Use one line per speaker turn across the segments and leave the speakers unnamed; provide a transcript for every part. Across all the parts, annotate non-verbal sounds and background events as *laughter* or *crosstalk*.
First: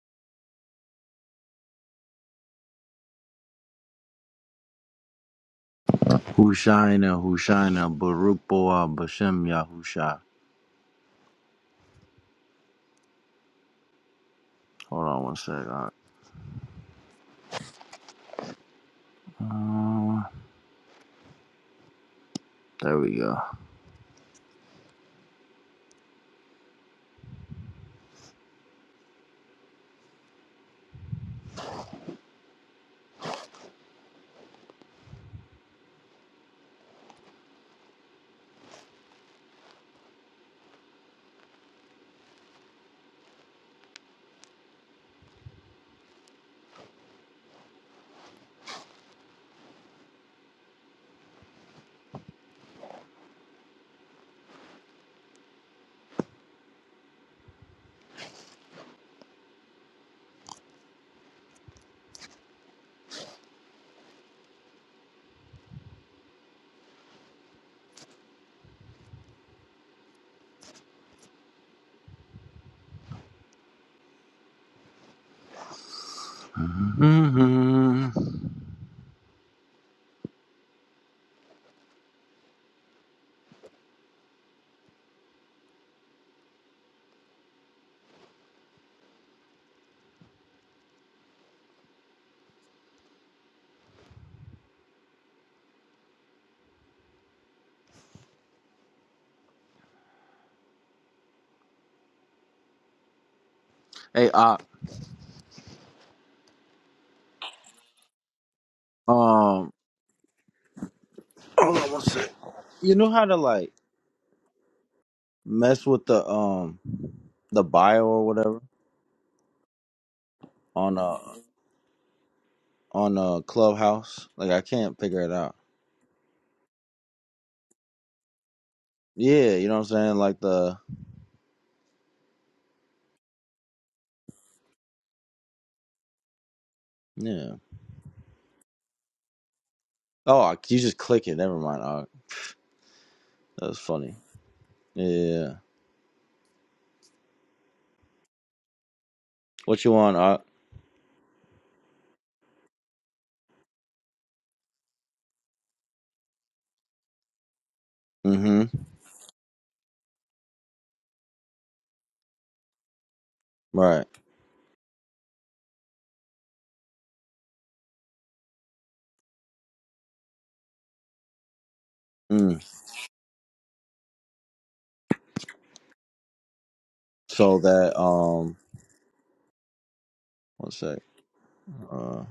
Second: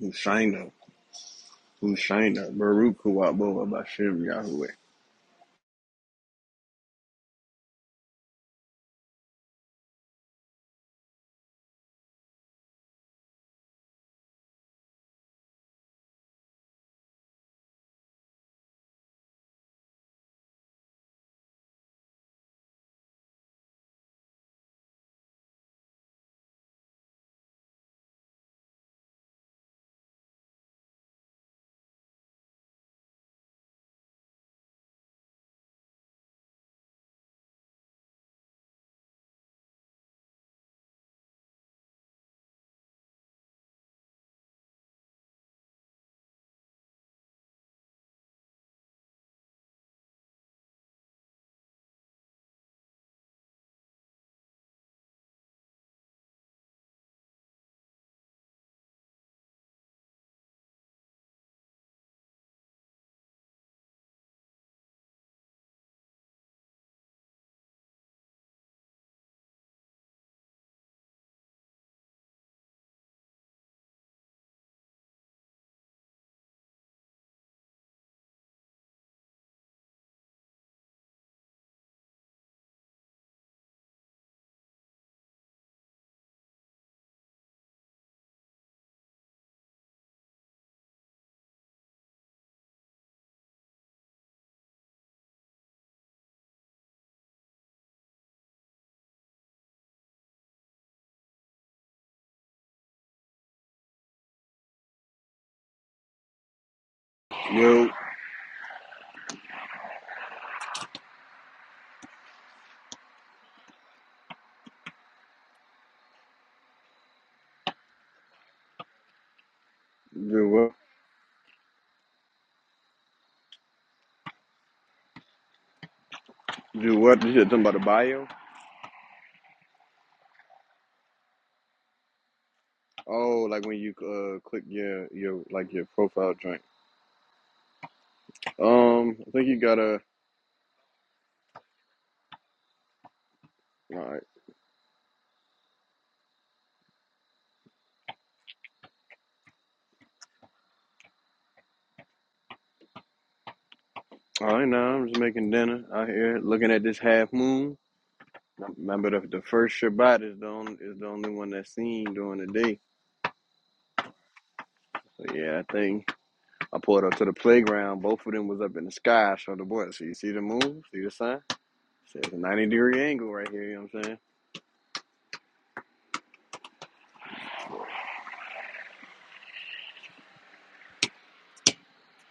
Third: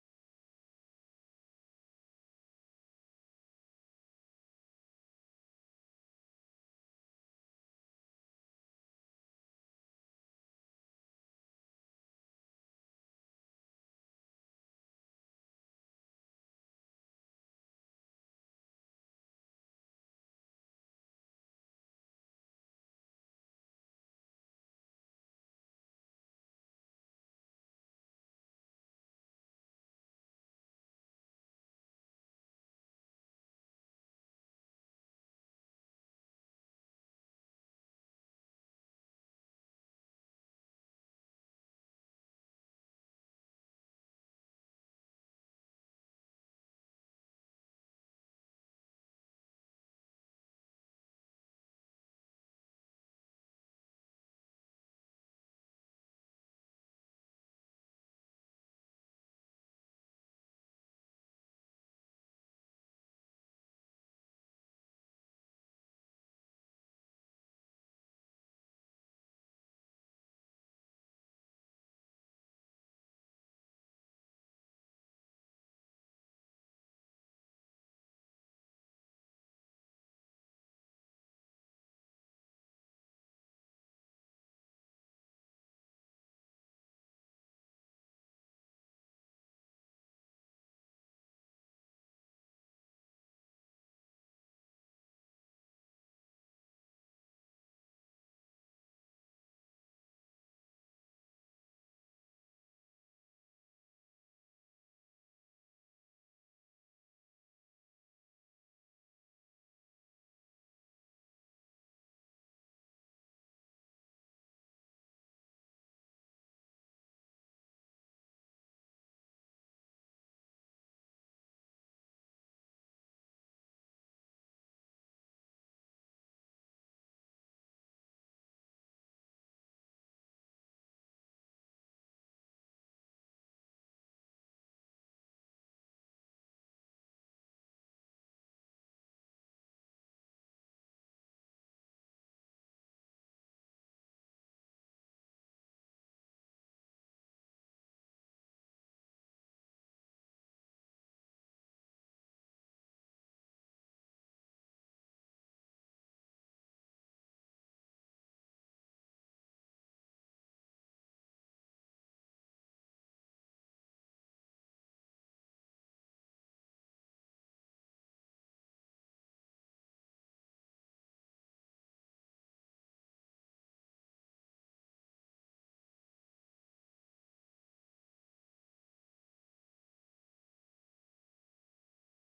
Hushaina, Hushaina, Baruch Huwabo Bashem Yahweh.
Hushaina, Hushaina, Baruch Boa, Bashem Yahusha. Hold on one sec. all right. Uh, there we go. hmm Hey, uh,
Yo,
um, hold on one sec. You know how to like mess with the um the bio or whatever
do what?
on a on a clubhouse? Like I can't figure it out.
Do what? You said something about the bio?
Yeah, you know what I'm saying? Like the
Oh, like when you uh click your your like your profile joint.
yeah.
Um, I think you gotta.
Oh, I- you just click it. Never mind. Uh, that's
All
funny.
right,
Yeah. yeah, yeah. What you want? Uh,
all right. Now I'm just making dinner out here, looking at this half moon.
mm-hmm.
Remember the the first Shabbat is the only, is the only one that's seen during the day.
Right.
So yeah, I think I pulled up to the playground. Both of them was up in the sky. So the boys. so you see the moon, see the sun. So it's a 90 degree angle right here, you know what I'm saying?
So that um, one sec. Uh,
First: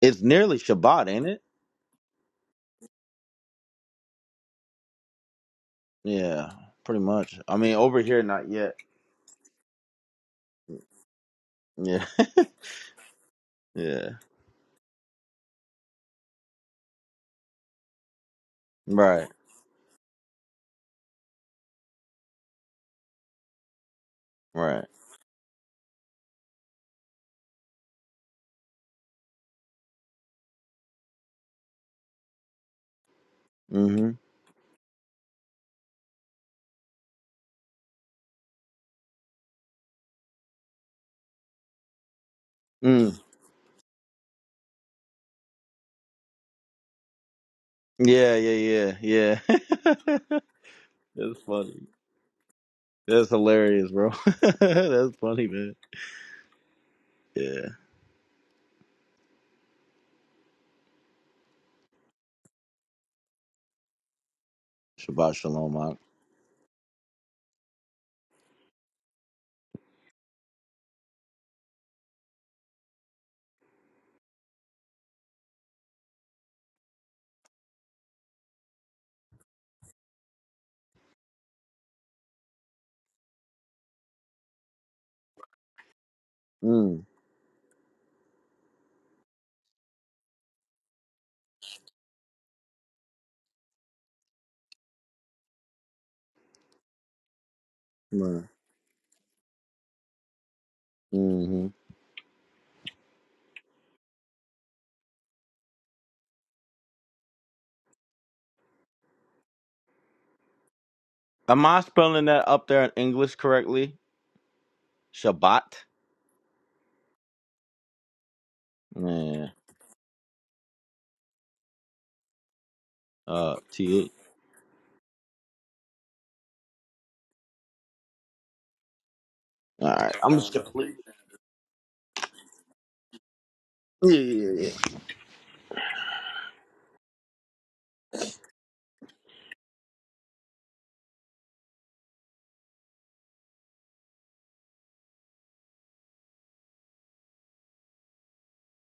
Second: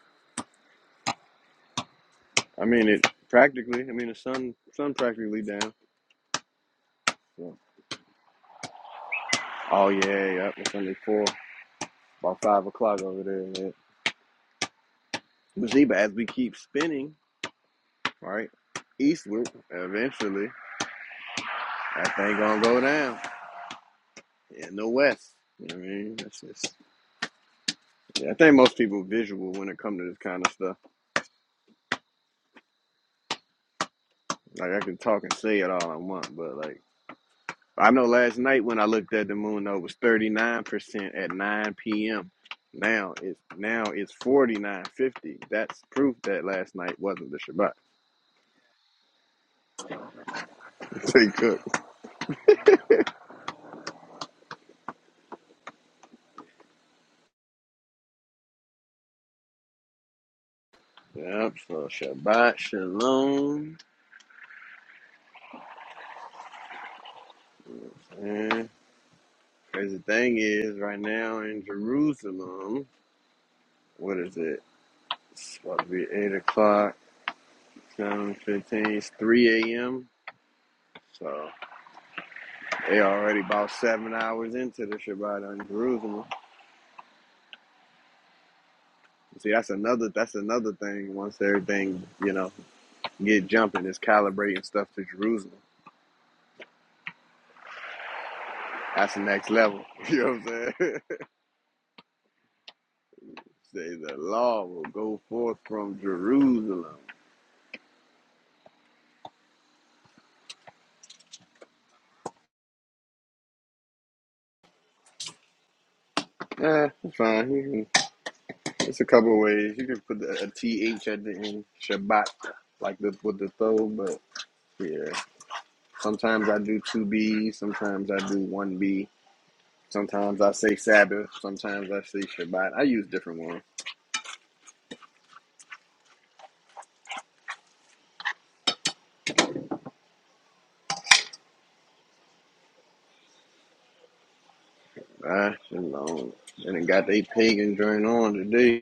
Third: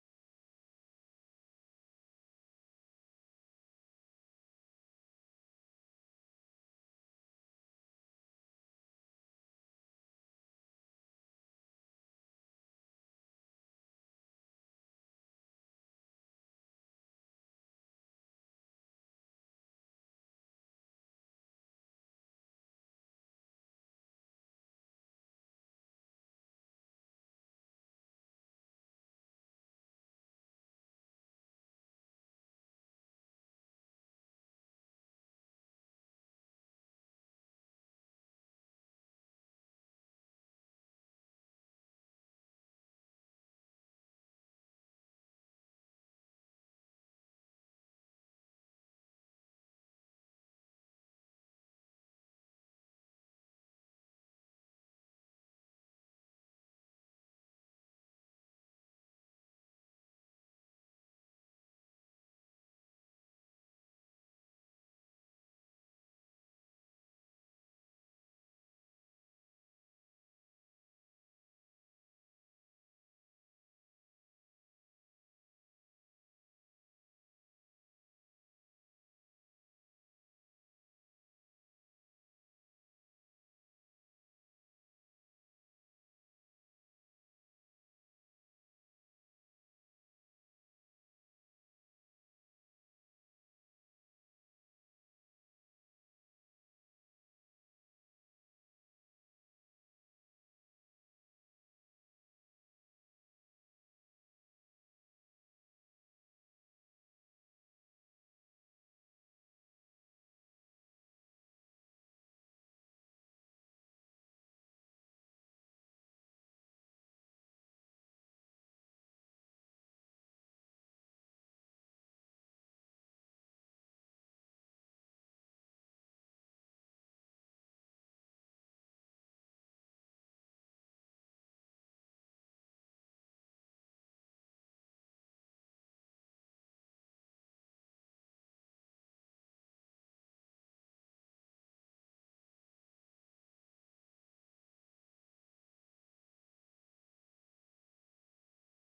it's nearly Shabbat, ain't it?
I mean it practically, I mean the sun sun practically down.
Yeah, pretty much.
So.
I mean, over here, not yet.
Oh yeah, yep, it's only four,
Yeah,
about
*laughs*
five o'clock over there. Man.
yeah.
You see, but as we keep spinning, right,
Right,
eastward, eventually, that thing gonna go down. In
right.
the west. You know what I mean? That's just yeah, I think most people visual when it comes to this kind of stuff.
Mm-hmm.
Like I can talk and say it all I want, but like I know last night when I looked at the moon though it was 39% at 9 p.m. Now
Mm.
it's now it's 49.50. That's proof that last night wasn't the Shabbat.
Yeah, yeah, yeah, yeah. *laughs*
*laughs* They
That's
cook.
funny. That's hilarious, bro. *laughs* That's funny, man. Yeah.
Yep, so Shabbat Shalom.
Shabbat shalom, Mark.
And crazy thing is right now in Jerusalem, what is it? It's about to be eight o'clock, seven fifteen, it's three AM. So they already about seven hours into the Shabbat in Jerusalem.
Mm.
See, that's another that's another thing. Once everything you know get jumping, is calibrating stuff to Jerusalem. That's the next level. *laughs* You know what I'm saying? *laughs*
Mm-hmm.
Say the law will go forth from Jerusalem.
Am I spelling that up there in English correctly? Shabbat.
Yeah, it's fine. You can, it's a couple of
Yeah.
ways. You can put the, at the end, Shabbat, like the with the
Uh,
throw.
T. H.
But yeah, sometimes I do two B's. Sometimes I do one B.
All right. I'm
Sometimes I
just.
say
gonna
Sabbath. Sometimes I say Shabbat. I use different ones.
Yeah, yeah, yeah.
Ah, shalom. And it got they pagan joint on today.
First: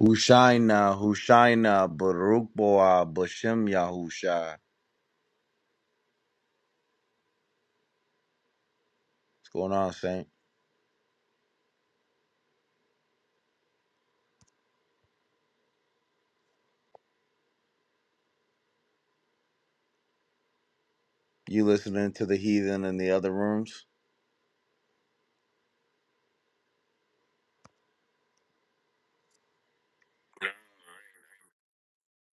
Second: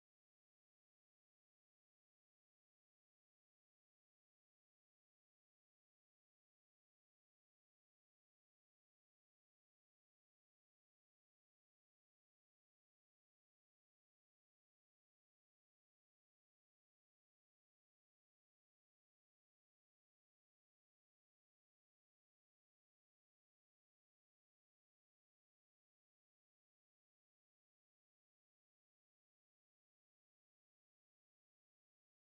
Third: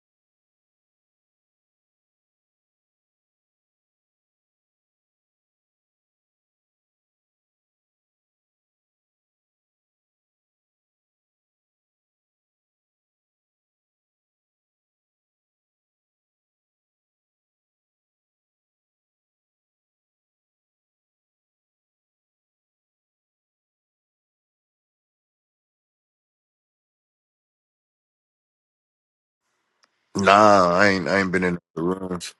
Hushaina, Hushaina, Baruch Boah, Bashem Yahusha. What's going on, Saint? You listening to the heathen in the other rooms?
Nah, I ain't. I ain't been in the rooms.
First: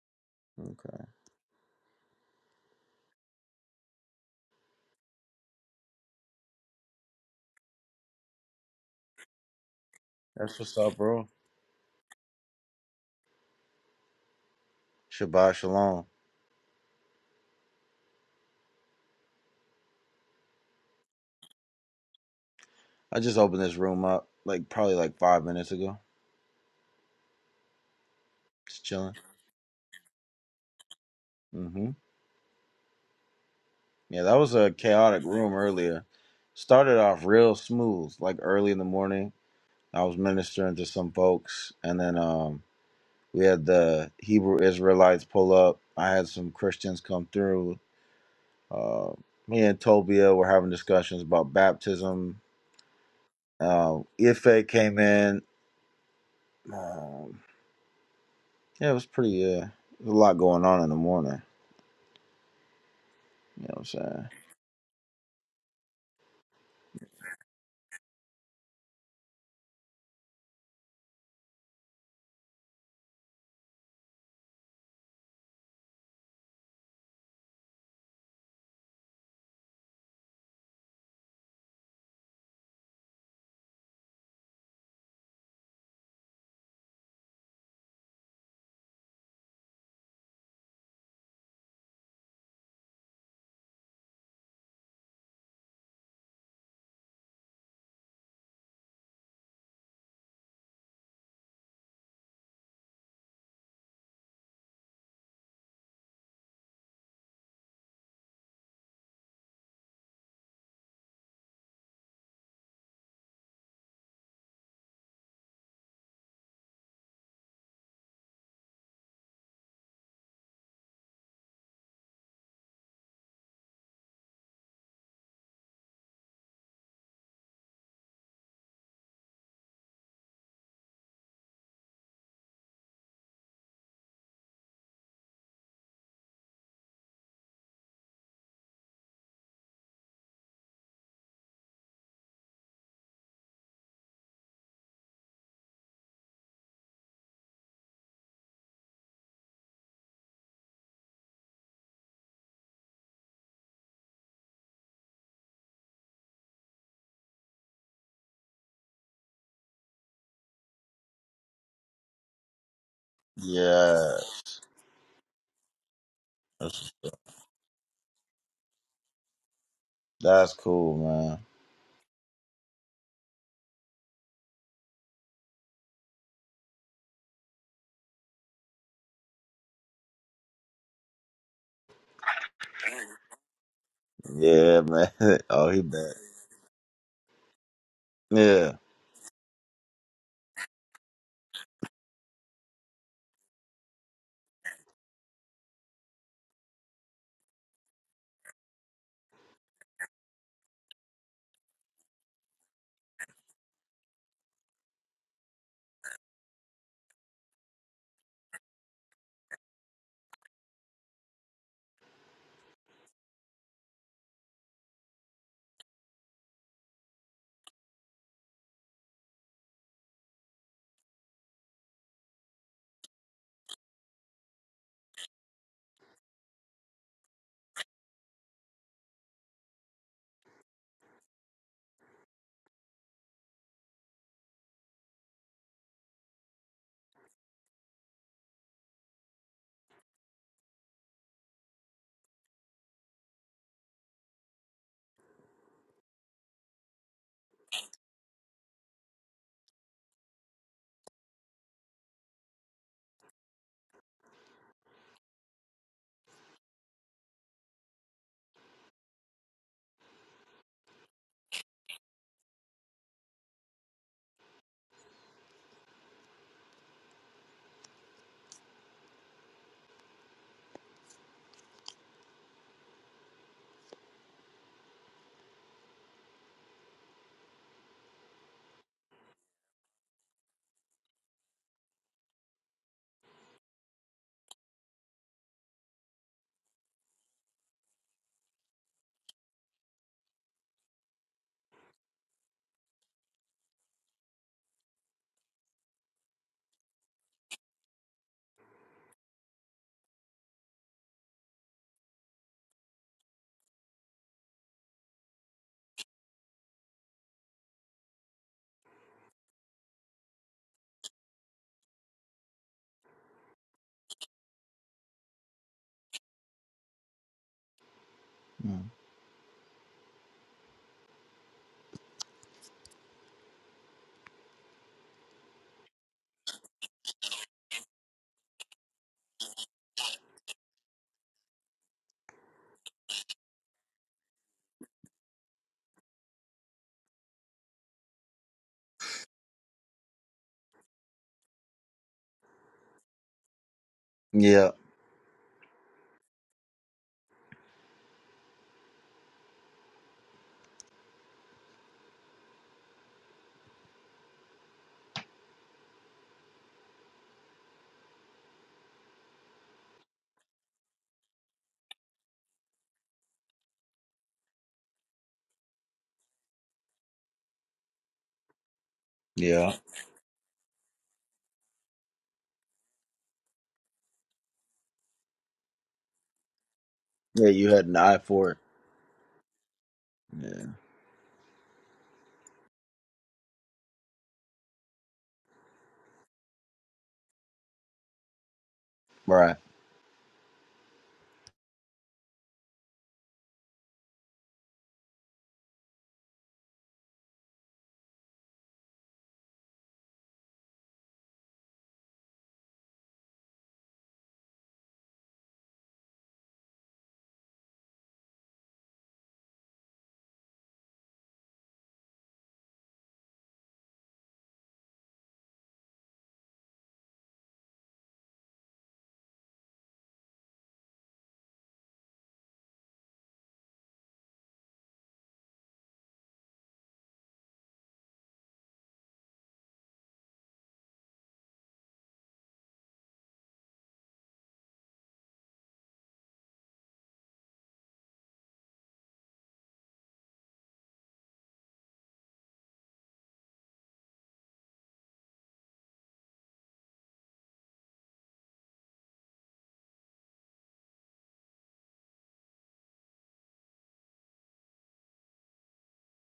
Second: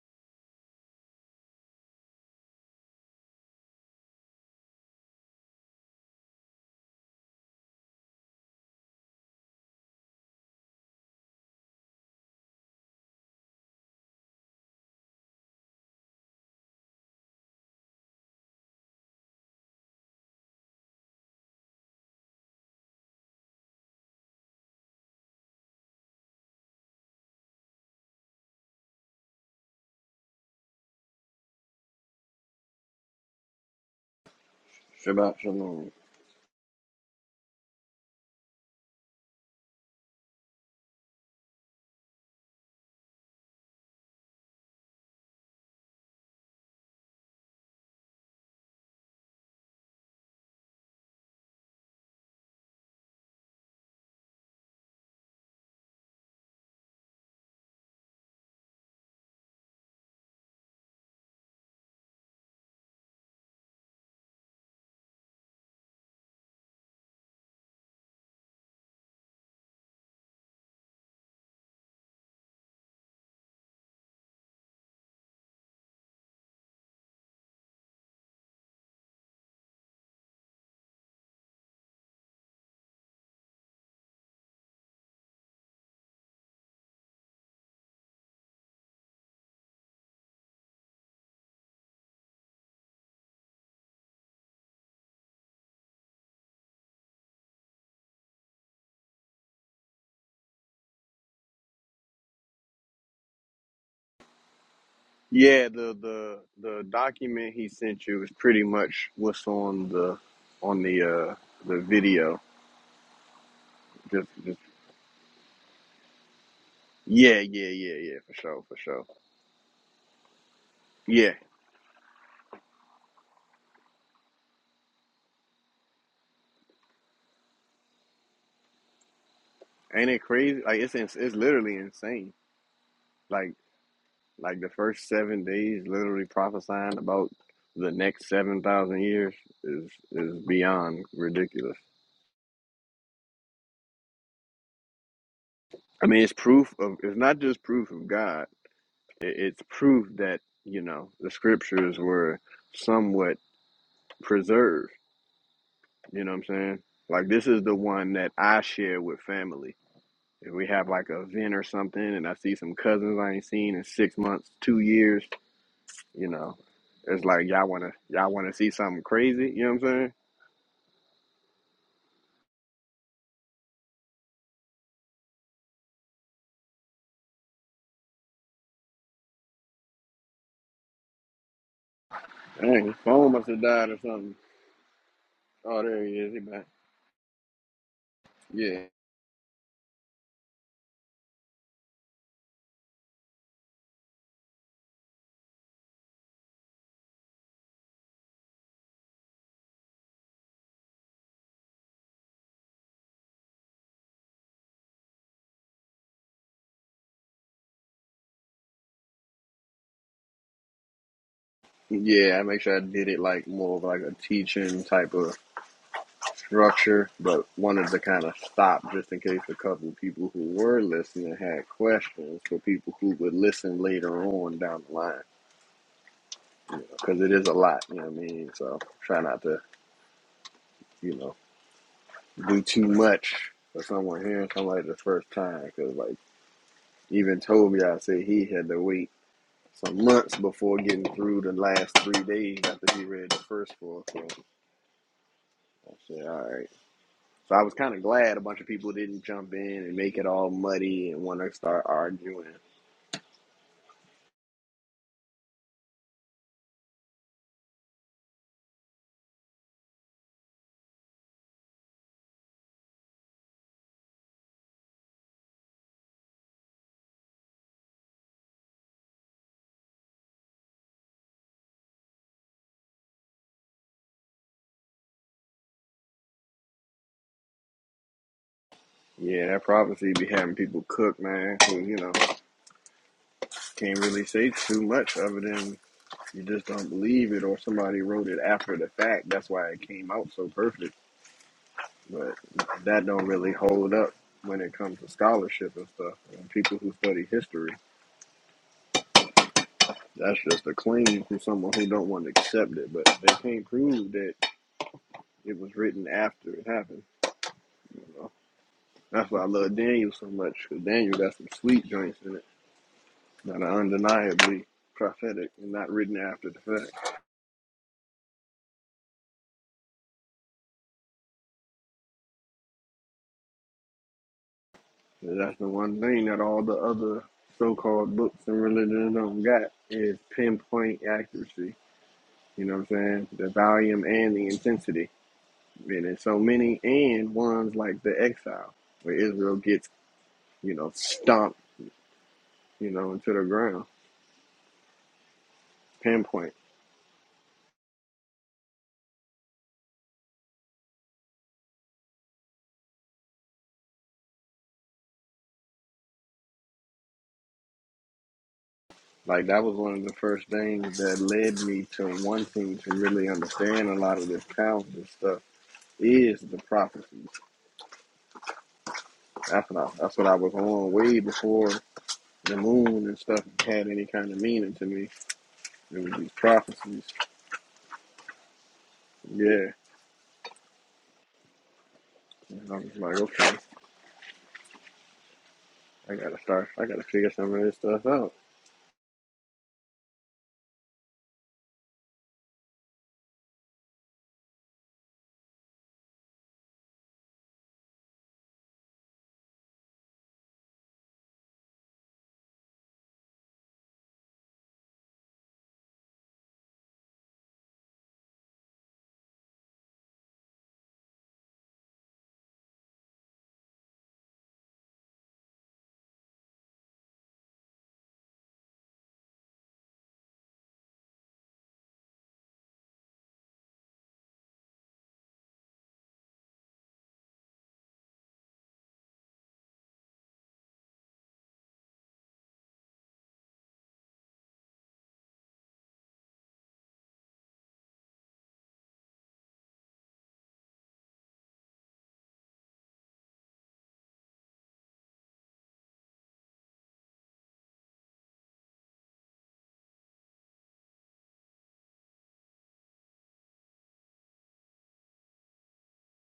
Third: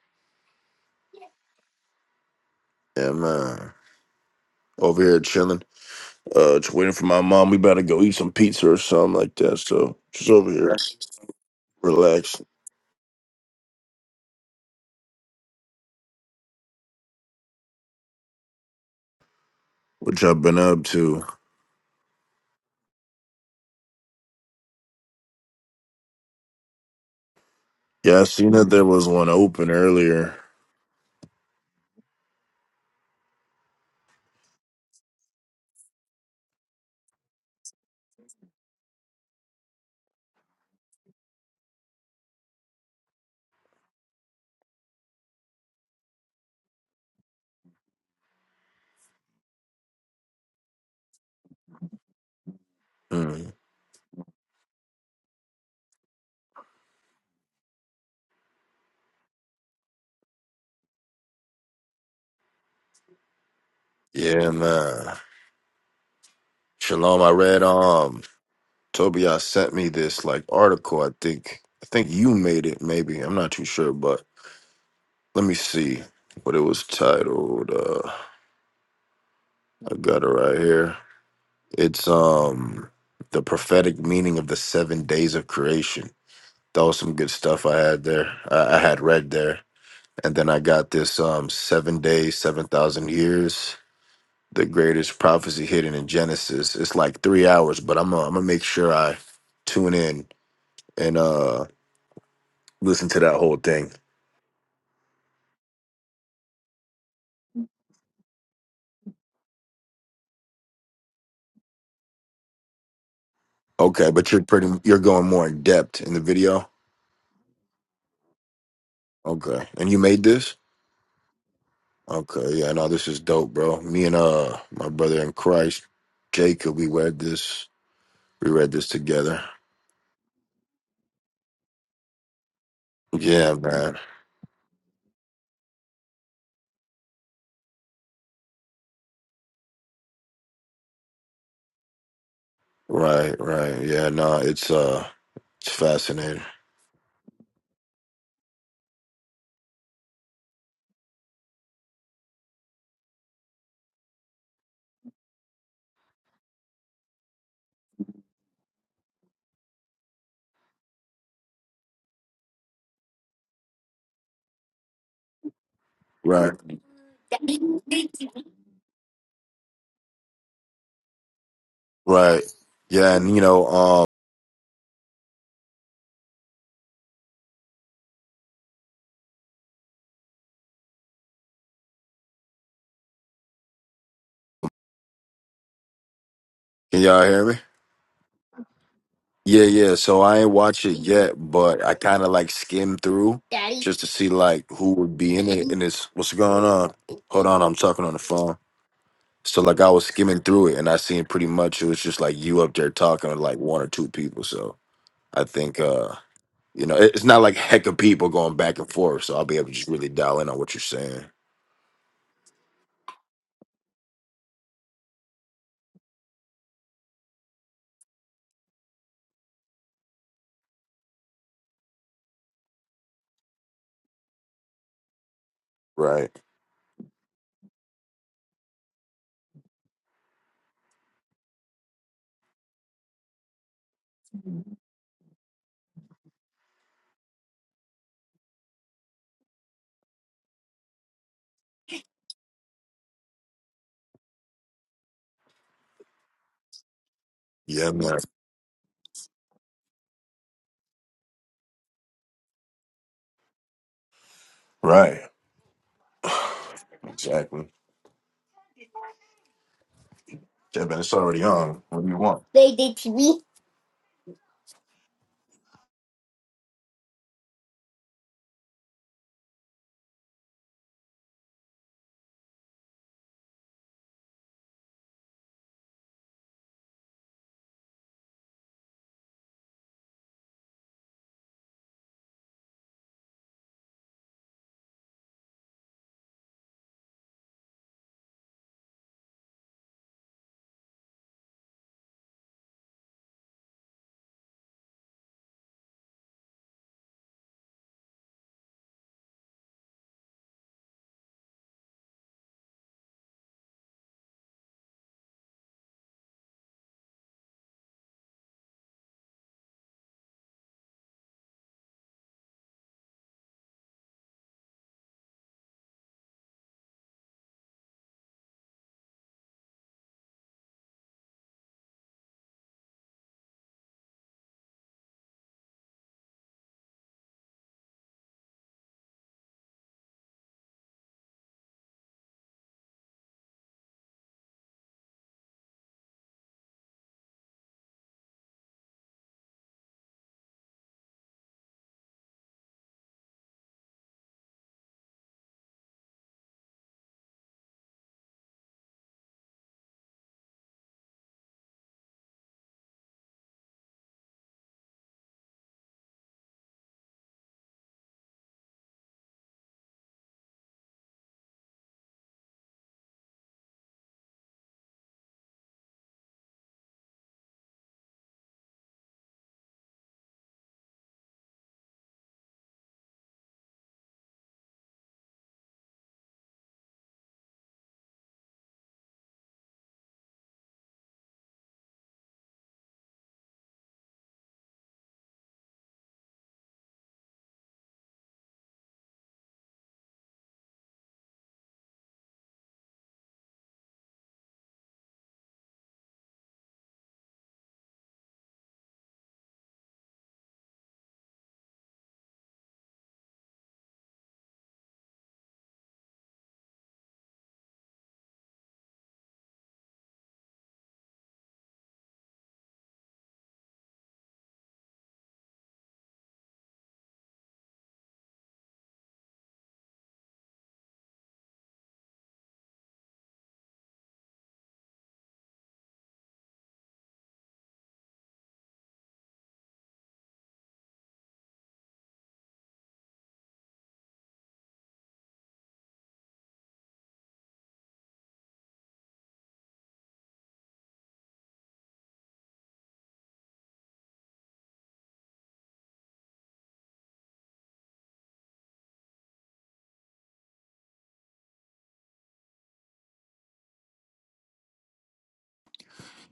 Okay.
Yeah, man. Over here chilling. Uh, just waiting for my mom. We about to go eat some pizza or something like that. So just over
That's
here,
what's up, bro.
relax.
Shabbat Shalom.
What y'all been up to?
I just opened this room up like probably like five minutes ago.
Yeah, I seen that
Just
there was
chilling.
one open earlier.
Mm-hmm. Yeah, that was a chaotic
Shabbat
room
shalom.
earlier. Started off real smooth, like early in the morning. I was ministering to some folks, and then um We had the Hebrew Israelites pull up. I had some Christians come through. Uh, me and Tobia were having discussions about baptism.
Hmm.
Uh, Ife came in. Um, yeah, it was pretty. Uh, there's a lot going on in the morning. You know what I'm saying?
Yeah, man. Shalom, I read. Um, Toby, I sent me this like article. I think. I think you made it. Maybe I'm not too sure, but let me see what it was titled. Uh, I got it right here. It's um the prophetic meaning of the seven days of creation. That was some good stuff I had there. I, I had read there, and then I got this um seven days, seven thousand years. The greatest prophecy hidden in Genesis. It's like three hours, but I'm gonna, I'm gonna make sure I tune in and uh listen to that whole thing.
Yeah, the the the document he sent you is pretty much what's on the on the uh the video.
Okay,
Just
but you're
just
pretty you're going more in depth in the video.
yeah, yeah, yeah, yeah, for sure, for sure.
Okay, and you made this.
Yeah.
Okay, yeah, no, this is dope, bro. Me and uh my brother in Christ, Jacob, we read this we read this together.
Ain't it crazy? Like it's ins- it's literally insane. Like
Yeah, man.
like the first 7 days literally prophesying about the next 7,000 years is is beyond ridiculous.
Right, right. Yeah, no, it's uh it's
I mean, it's
fascinating.
proof of it's not just proof of God. It, it's proof that, you know, the scriptures were somewhat preserved. You know what I'm saying? Like, this is the one that I share with family. If we have like a event or something and I see some cousins I ain't seen in
Yeah,
six months, two years, you
Right.
know,
that's,
it's like y'all wanna y'all wanna see something crazy, you know what I'm
that's cool, man.
Right. Yeah, and you know, um
saying? Dang, his phone must have died or something.
Yeah, man. *laughs* oh, he
Oh there he
back.
is, he back.
can y'all hear me?
Yeah,
Yeah.
Yeah, yeah. So I ain't watch it yet, but I kinda like skimmed through just to see like who would be in it and it's what's going on. Hold on, I'm talking on the phone. So like I was skimming through it and I seen pretty much it was just like you up there talking to like one or two people. So I think uh you know it- it's not like heck of people going back and forth. So I'll be able to just really dial in on what you're saying.
Yeah, I make sure I did it like more of like a teaching type of structure, but wanted to kind of stop just in case a couple of people who were listening had questions for people who would listen later on down the line.
Right.
You know, because it is a lot. You know what I mean? So try not to, you know, do too much for someone hearing somebody the first time. Because like even Toby, I said he had to wait some months before getting through the last three days after he read the first four. So I said, all right. So I was
Yeah,
kind of
man.
glad a bunch of people didn't jump in and make it all muddy and want to start arguing.
Right. *sighs* exactly. Yeah, man. It's already on. What do you want? They did TV.
Yeah, that prophecy be having people cook, man, who, you know, can't really say too much other than you just don't believe it or somebody wrote it after the fact. That's why it came out so perfect. But that don't really hold up when it comes to scholarship and stuff. And people who study history, that's just a claim from someone who don't want to accept it. But they can't prove that it was written after it happened. you know. That's why I love Daniel so much, cause Daniel got some sweet joints in it that are undeniably prophetic and not written after the fact.
Mm.
And that's the one thing that all the other so-called books and religion don't got is pinpoint accuracy. You know what I'm saying? The volume and the intensity. And there's so many and ones like the exile, where Israel gets, you know, stomped, you know, into the ground.
yeah,
Pinpoint. Like that was one of the first things that led me to wanting to really understand a lot of this counseling stuff is the prophecies. That's
yeah,
what I, that's what I was on way before the moon and stuff had any kind of meaning to me. It was these prophecies.
yeah. You had an eye for it.
Yeah.
Yeah,
And I was like, okay, I gotta start I gotta figure some of this stuff out.
right,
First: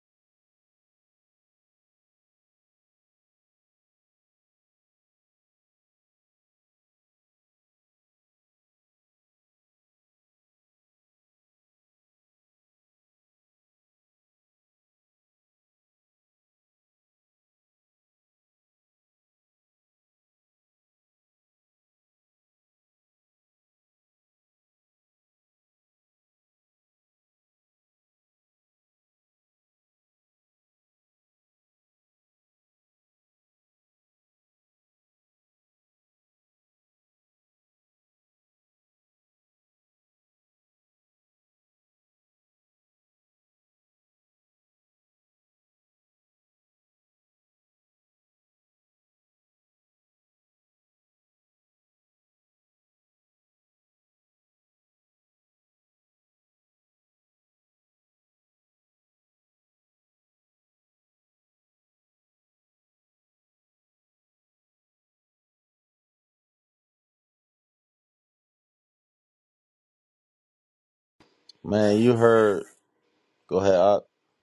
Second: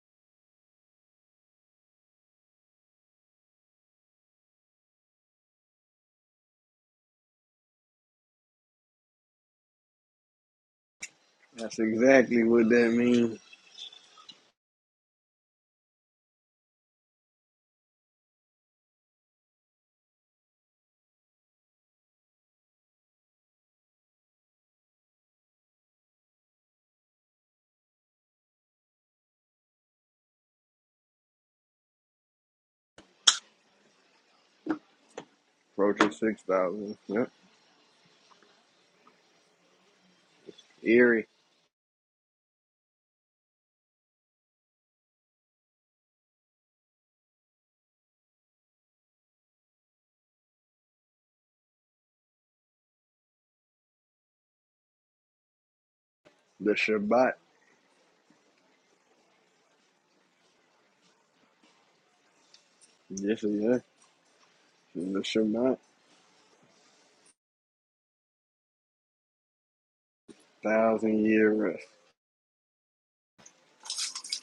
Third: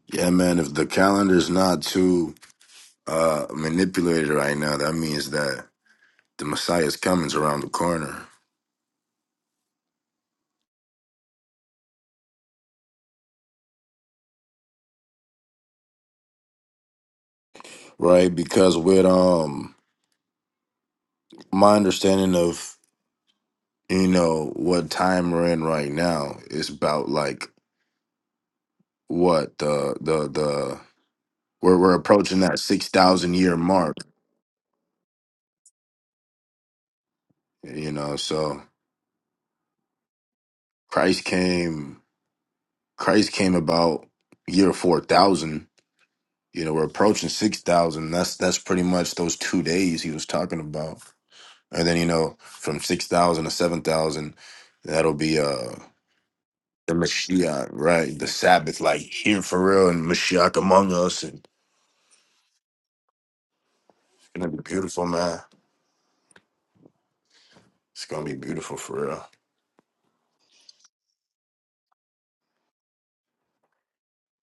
Yeah, man. If the calendar's not too uh manipulated right now, that means that the Messiah's coming's around the corner.
That's exactly what that means.
Right? Because with um my understanding of you know what time we're in right now is about like what the the the we're we're approaching that six thousand year mark,
Approaching six thousand. Yep.
you know. So Christ
Eerie.
came, Christ came about year four thousand. You know, we're approaching six thousand. That's that's pretty much those two days he was talking about. And then you know, from six thousand to seven thousand, that'll be uh
The
the
Shabbat.
Mashiach, right? The Sabbath, like here for real, and Mashiach among us, and it's
Yes, yeah.
gonna be beautiful,
The
man.
Shabbat.
It's gonna be beautiful for real.
Thousand year rest.
man. You heard. Go ahead.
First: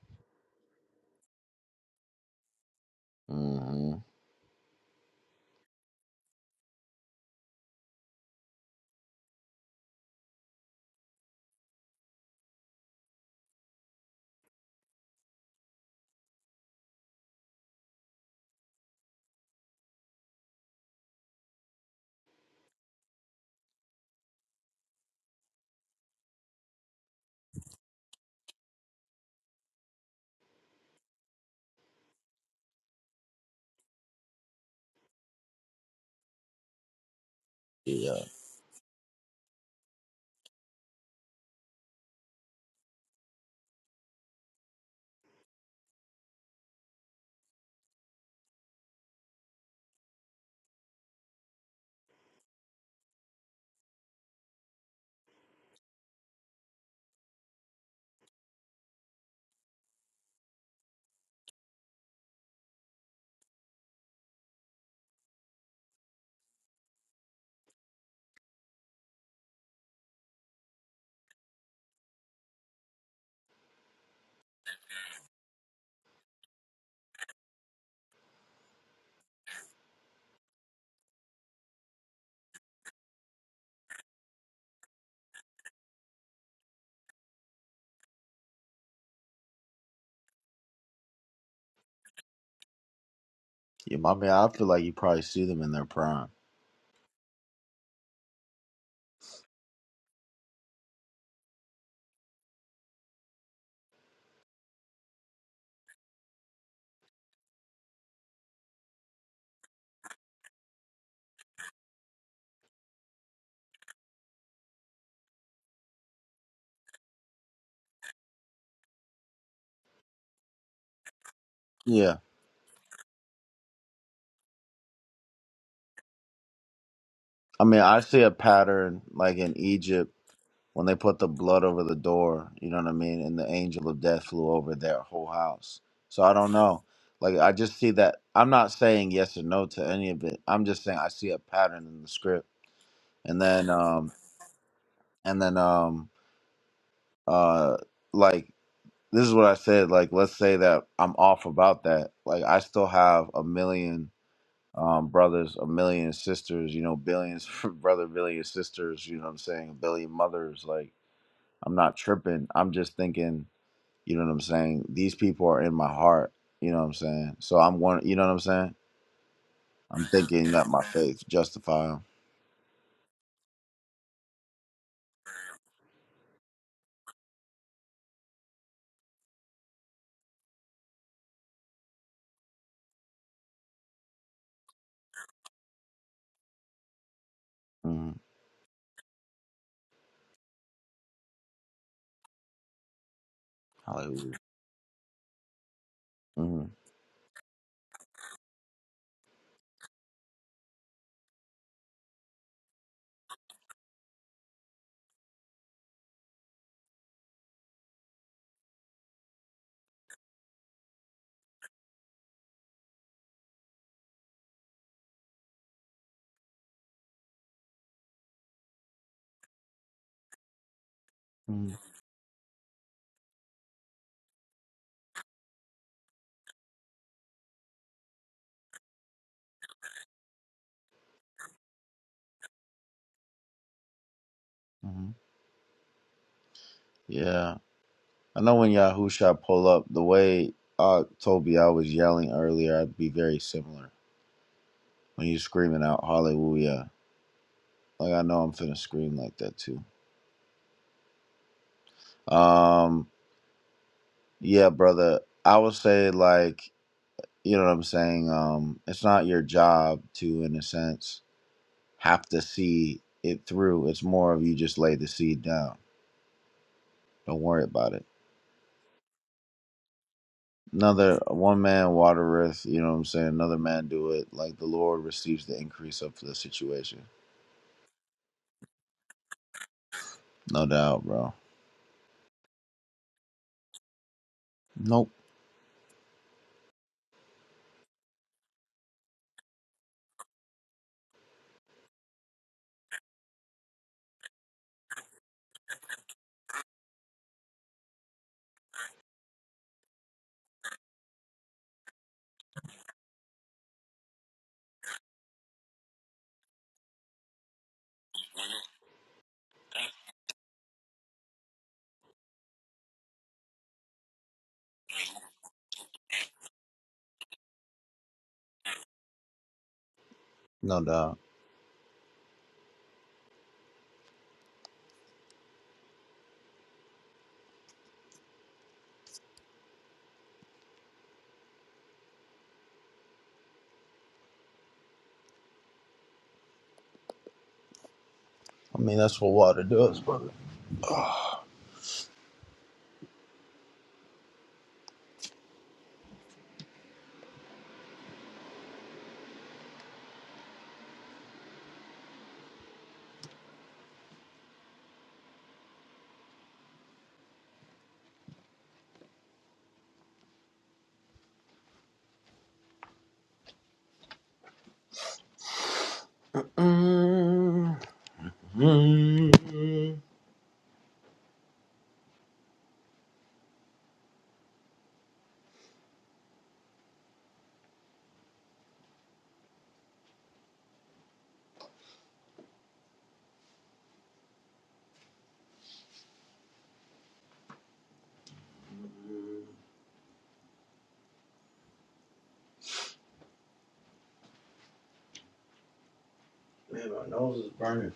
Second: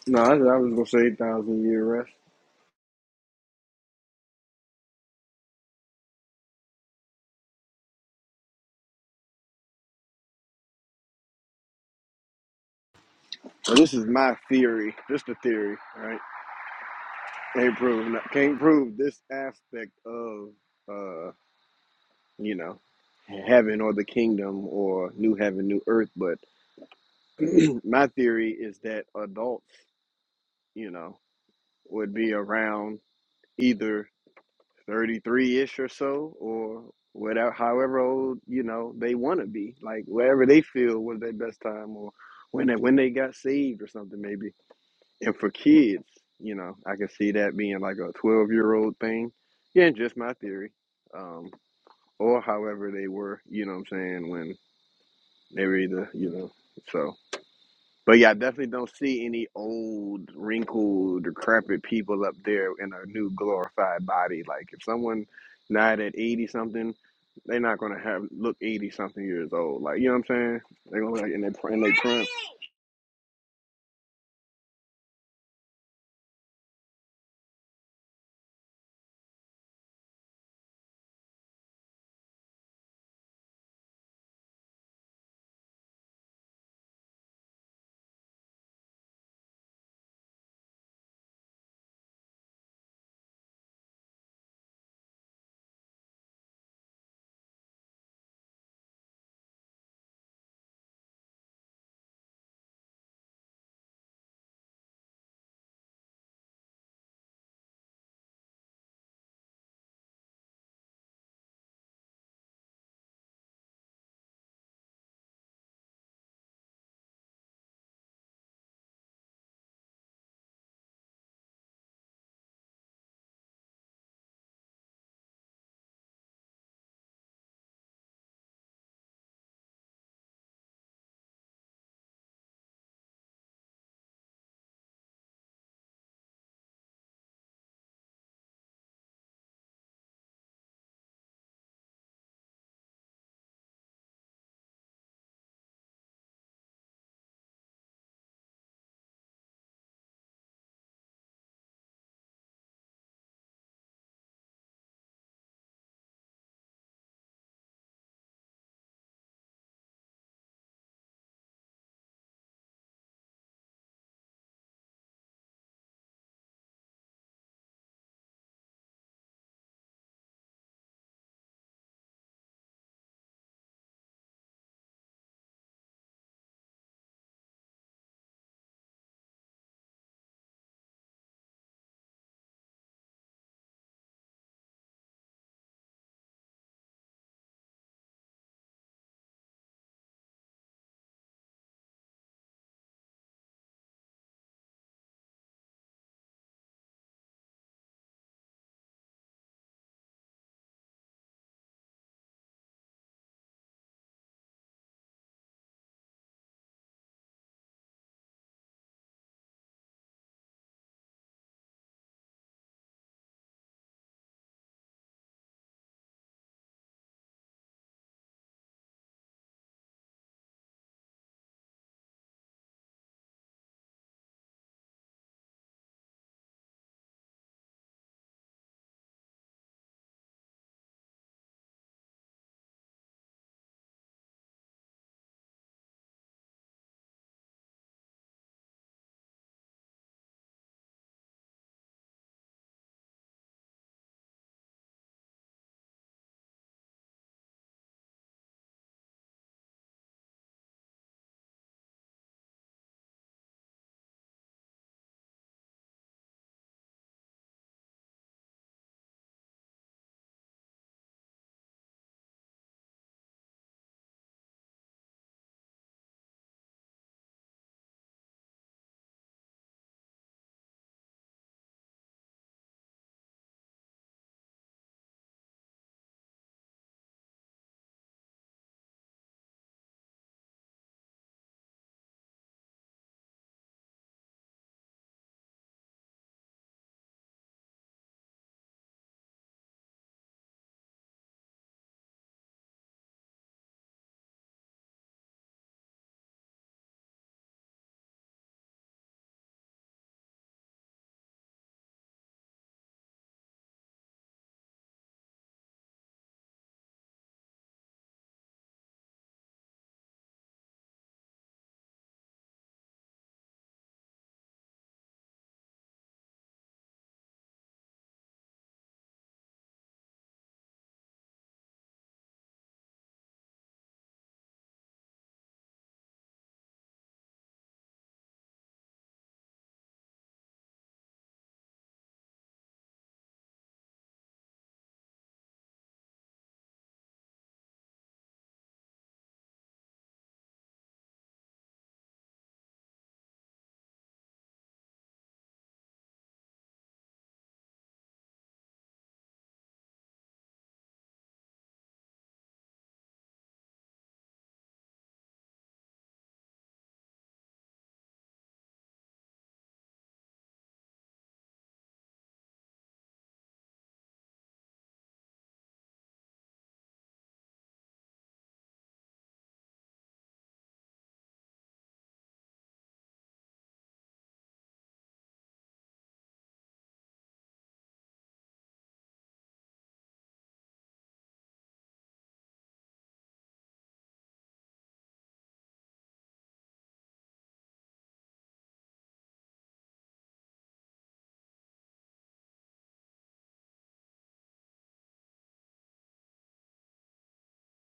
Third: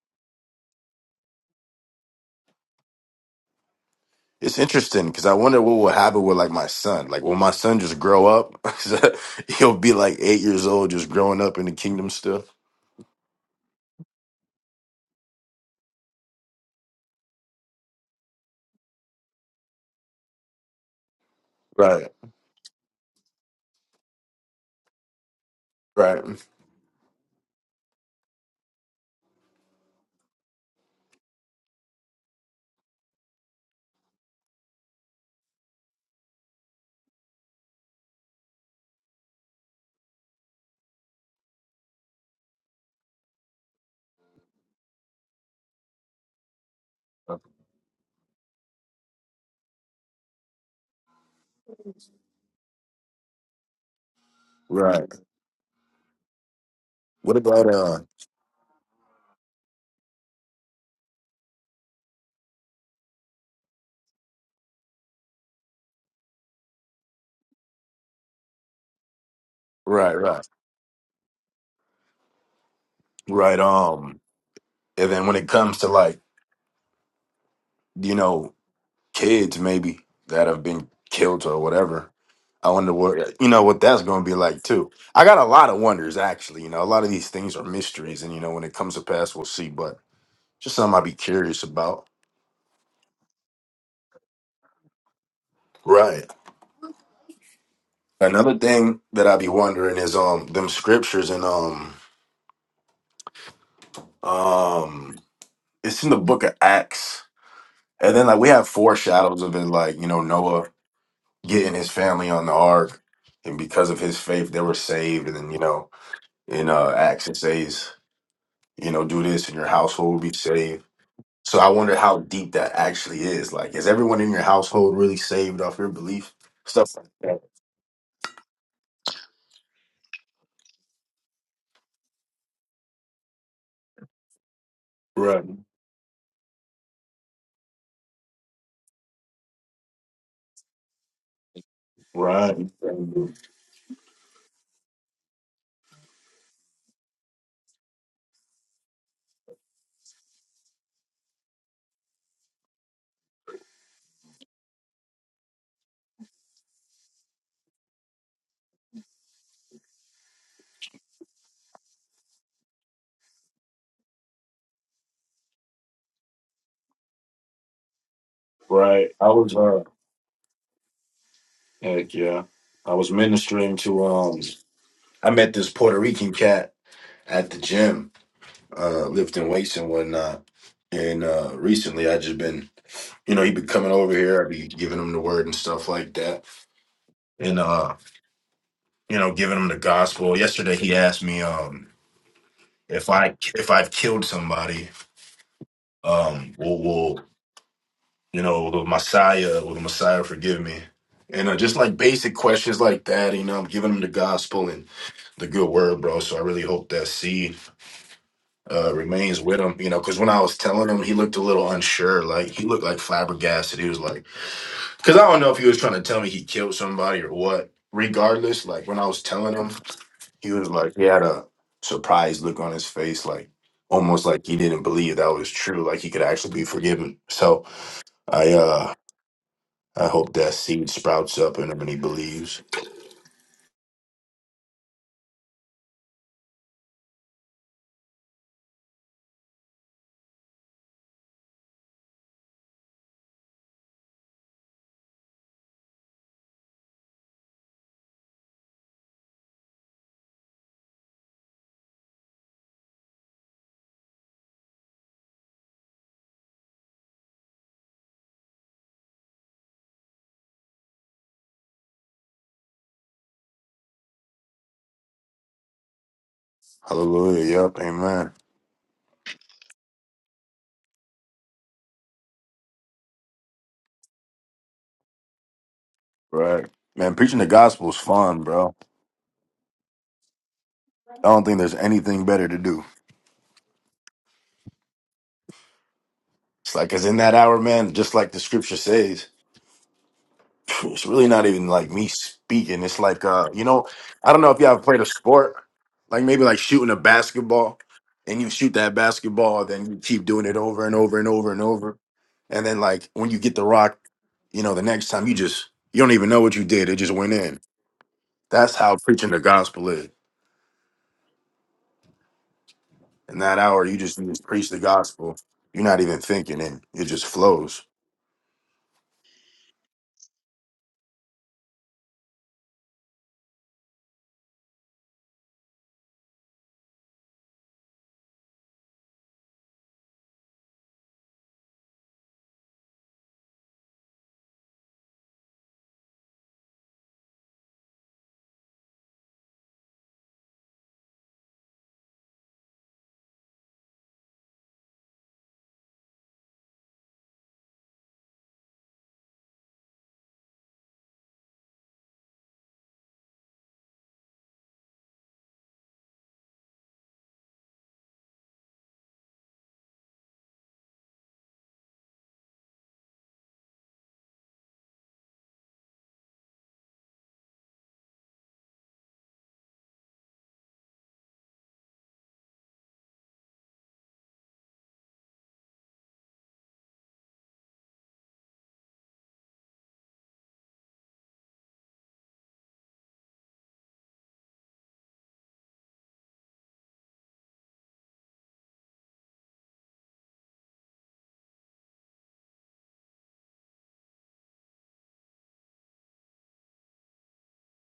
No, I, I was gonna say eight thousand year rest.
Up.
It's interesting because I wonder what will happen with like my son. Like, will my son just grow up? *laughs* He'll be like eight years old, just growing up in the kingdom still.
But this is my theory, just a theory, right? Can't prove can't prove this aspect of uh,
Right,
you know, heaven or the kingdom or new heaven, new earth.
right,
But *clears throat* my theory is that adults, you know, would be around either thirty three ish or so, or whatever, however
Yeah.
old you know they want to be, like wherever they feel was their best time, or when they, when they got saved or something maybe And for kids, you know, I can see that being like a 12 year old thing. Yeah, just my theory. Um, or however they were, you know what I'm saying, when
right.
they were either, you know, so.
What about uh?
But yeah, I definitely don't see any old, wrinkled, decrepit people up there in a new glorified body. Like if someone died at 80 something, they're not gonna have look 80 something years old. Like you know
Right,
what I'm
right,
saying? They're gonna be like in their in their prime.
right. Um, and then when it comes to like you know kids maybe that have been killed or whatever, I wonder what you know what that's gonna be like too. I got a lot of wonders actually. You know, a lot of these things are mysteries, and you know when it comes to pass, we'll see. But Just something I'd be curious about.
yeah. I mean, I feel like you probably see them in their
Right.
prime.
Another thing that I'd be wondering is um them scriptures and um um it's in the book of Acts. And then like we have foreshadows of it, like, you know, Noah getting his family on the ark, and because of his faith they were saved, and then you know, in uh Acts it says, you know, do this and your household will be saved. So I wonder
Yeah.
how deep that actually is. Like, is everyone in your household really saved off your belief? Stuff like that.
I mean, I see a pattern like in Egypt when they put the blood over the door, you know what I mean? And the angel of death flew over their whole
Right.
house. So I don't know. Like, I just see that. I'm not saying yes or no to any of it. I'm just saying I see a pattern in the script.
Right.
And then, um, and then, um, uh, like, this is what I said. Like, let's say that I'm off about that. Like, I still have a million. um, brothers, a million sisters, you know, billions, *laughs* brother, billion sisters, you know what I'm saying? A billion mothers. Like, I'm not tripping. I'm just thinking, you know what I'm saying? These people are in my heart, you know what I'm saying? So I'm one, you know what I'm saying?
Right. I was uh
I'm thinking that my *laughs* faith justify 'em.
heck yeah. I was ministering to um I met this Puerto Rican cat at the gym, uh, lifting weights and whatnot. And uh, recently, I just been, you know, he been coming over here. I would be giving him the word and stuff like that, and uh,
Mhm.
you know, giving him the gospel. Yesterday, he asked me um, if I if I've killed
Hallelujah.
somebody, um,
hmm
will will you know, the Messiah or the Messiah, forgive me. And uh, just like basic questions like that, you know, I'm giving them the gospel and the good word, bro. So I really hope that seed uh, remains with him, you know, because when I was telling him, he looked a little unsure. Like he looked like flabbergasted. He was like, because I don't know if he was trying to tell me he killed somebody or what. Regardless, like when I was telling him, he was like, he had a
hmm
surprised look on his face, like almost like he didn't believe that was true, like he could actually be forgiven. So I uh I hope that seed sprouts up in him and he believes.
hmm Yeah. I know when Yahusha pull up, the way uh, Toby, I was yelling earlier, I'd be very similar. When you screaming out, hallelujah. Like, I know I'm finna scream like that too. Um, yeah, brother. I would say like, you know what I'm saying? Um, it's not your job to, in a sense, have to see it through. It's more of you just lay the seed down. Don't
Hallelujah.
worry
Yep.
about it.
Amen.
Another one man watereth, you know what I'm saying? Another man do it. Like the Lord receives the increase of the
Right.
situation.
Man, preaching the gospel is fun, bro.
No doubt,
I
bro.
don't think there's anything better to do.
Nope.
It's like, cause in that hour, man, just like the scripture says, *sniffs* it's really not even like me speaking. It's like, uh, you know, I don't know if y'all ever played a sport, like maybe like shooting a basketball, and you shoot that basketball, then you keep doing it over and over and over and over, and then like when you get the rock, you know, the next time you just you don't even know what you did. It just went in. That's how preaching the gospel is. In that hour, you just, you just preach the gospel. You're not even thinking it. It just flows.
No doubt. I mean that's what water does, brother. *sighs* Mm, mm, mm. Man, my nose is burning.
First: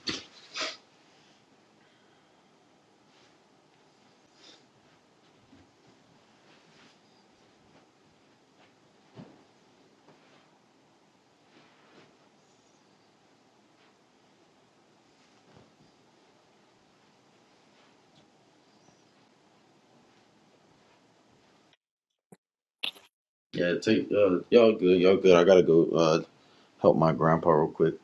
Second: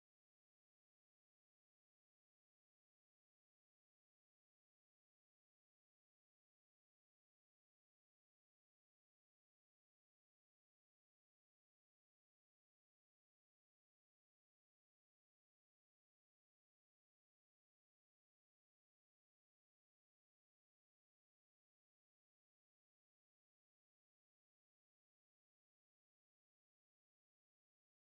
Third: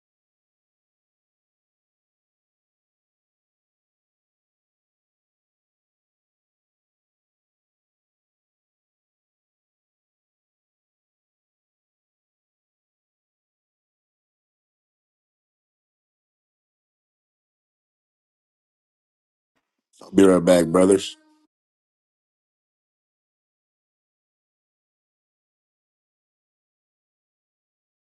I'll be right back, brothers.
Yeah, take uh, y'all good, y'all good. I gotta go uh help my grandpa real quick.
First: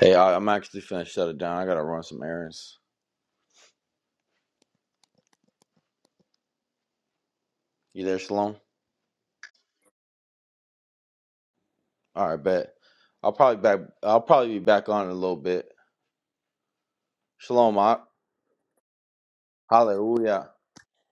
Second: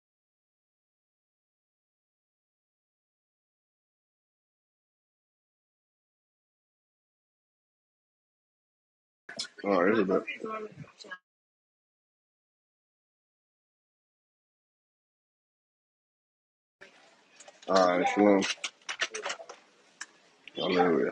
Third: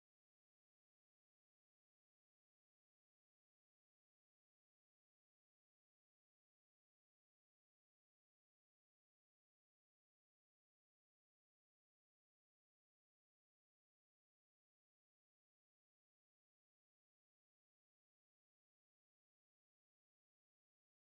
Hey, I, I'm actually finna shut it down. I gotta run some errands. You there, Shalom?
All right, it's a bit.
All right, bet. I'll probably back. I'll probably be back on in a little bit. Shalom,
All
Mark.
right, shalom.
Hallelujah.
Hallelujah.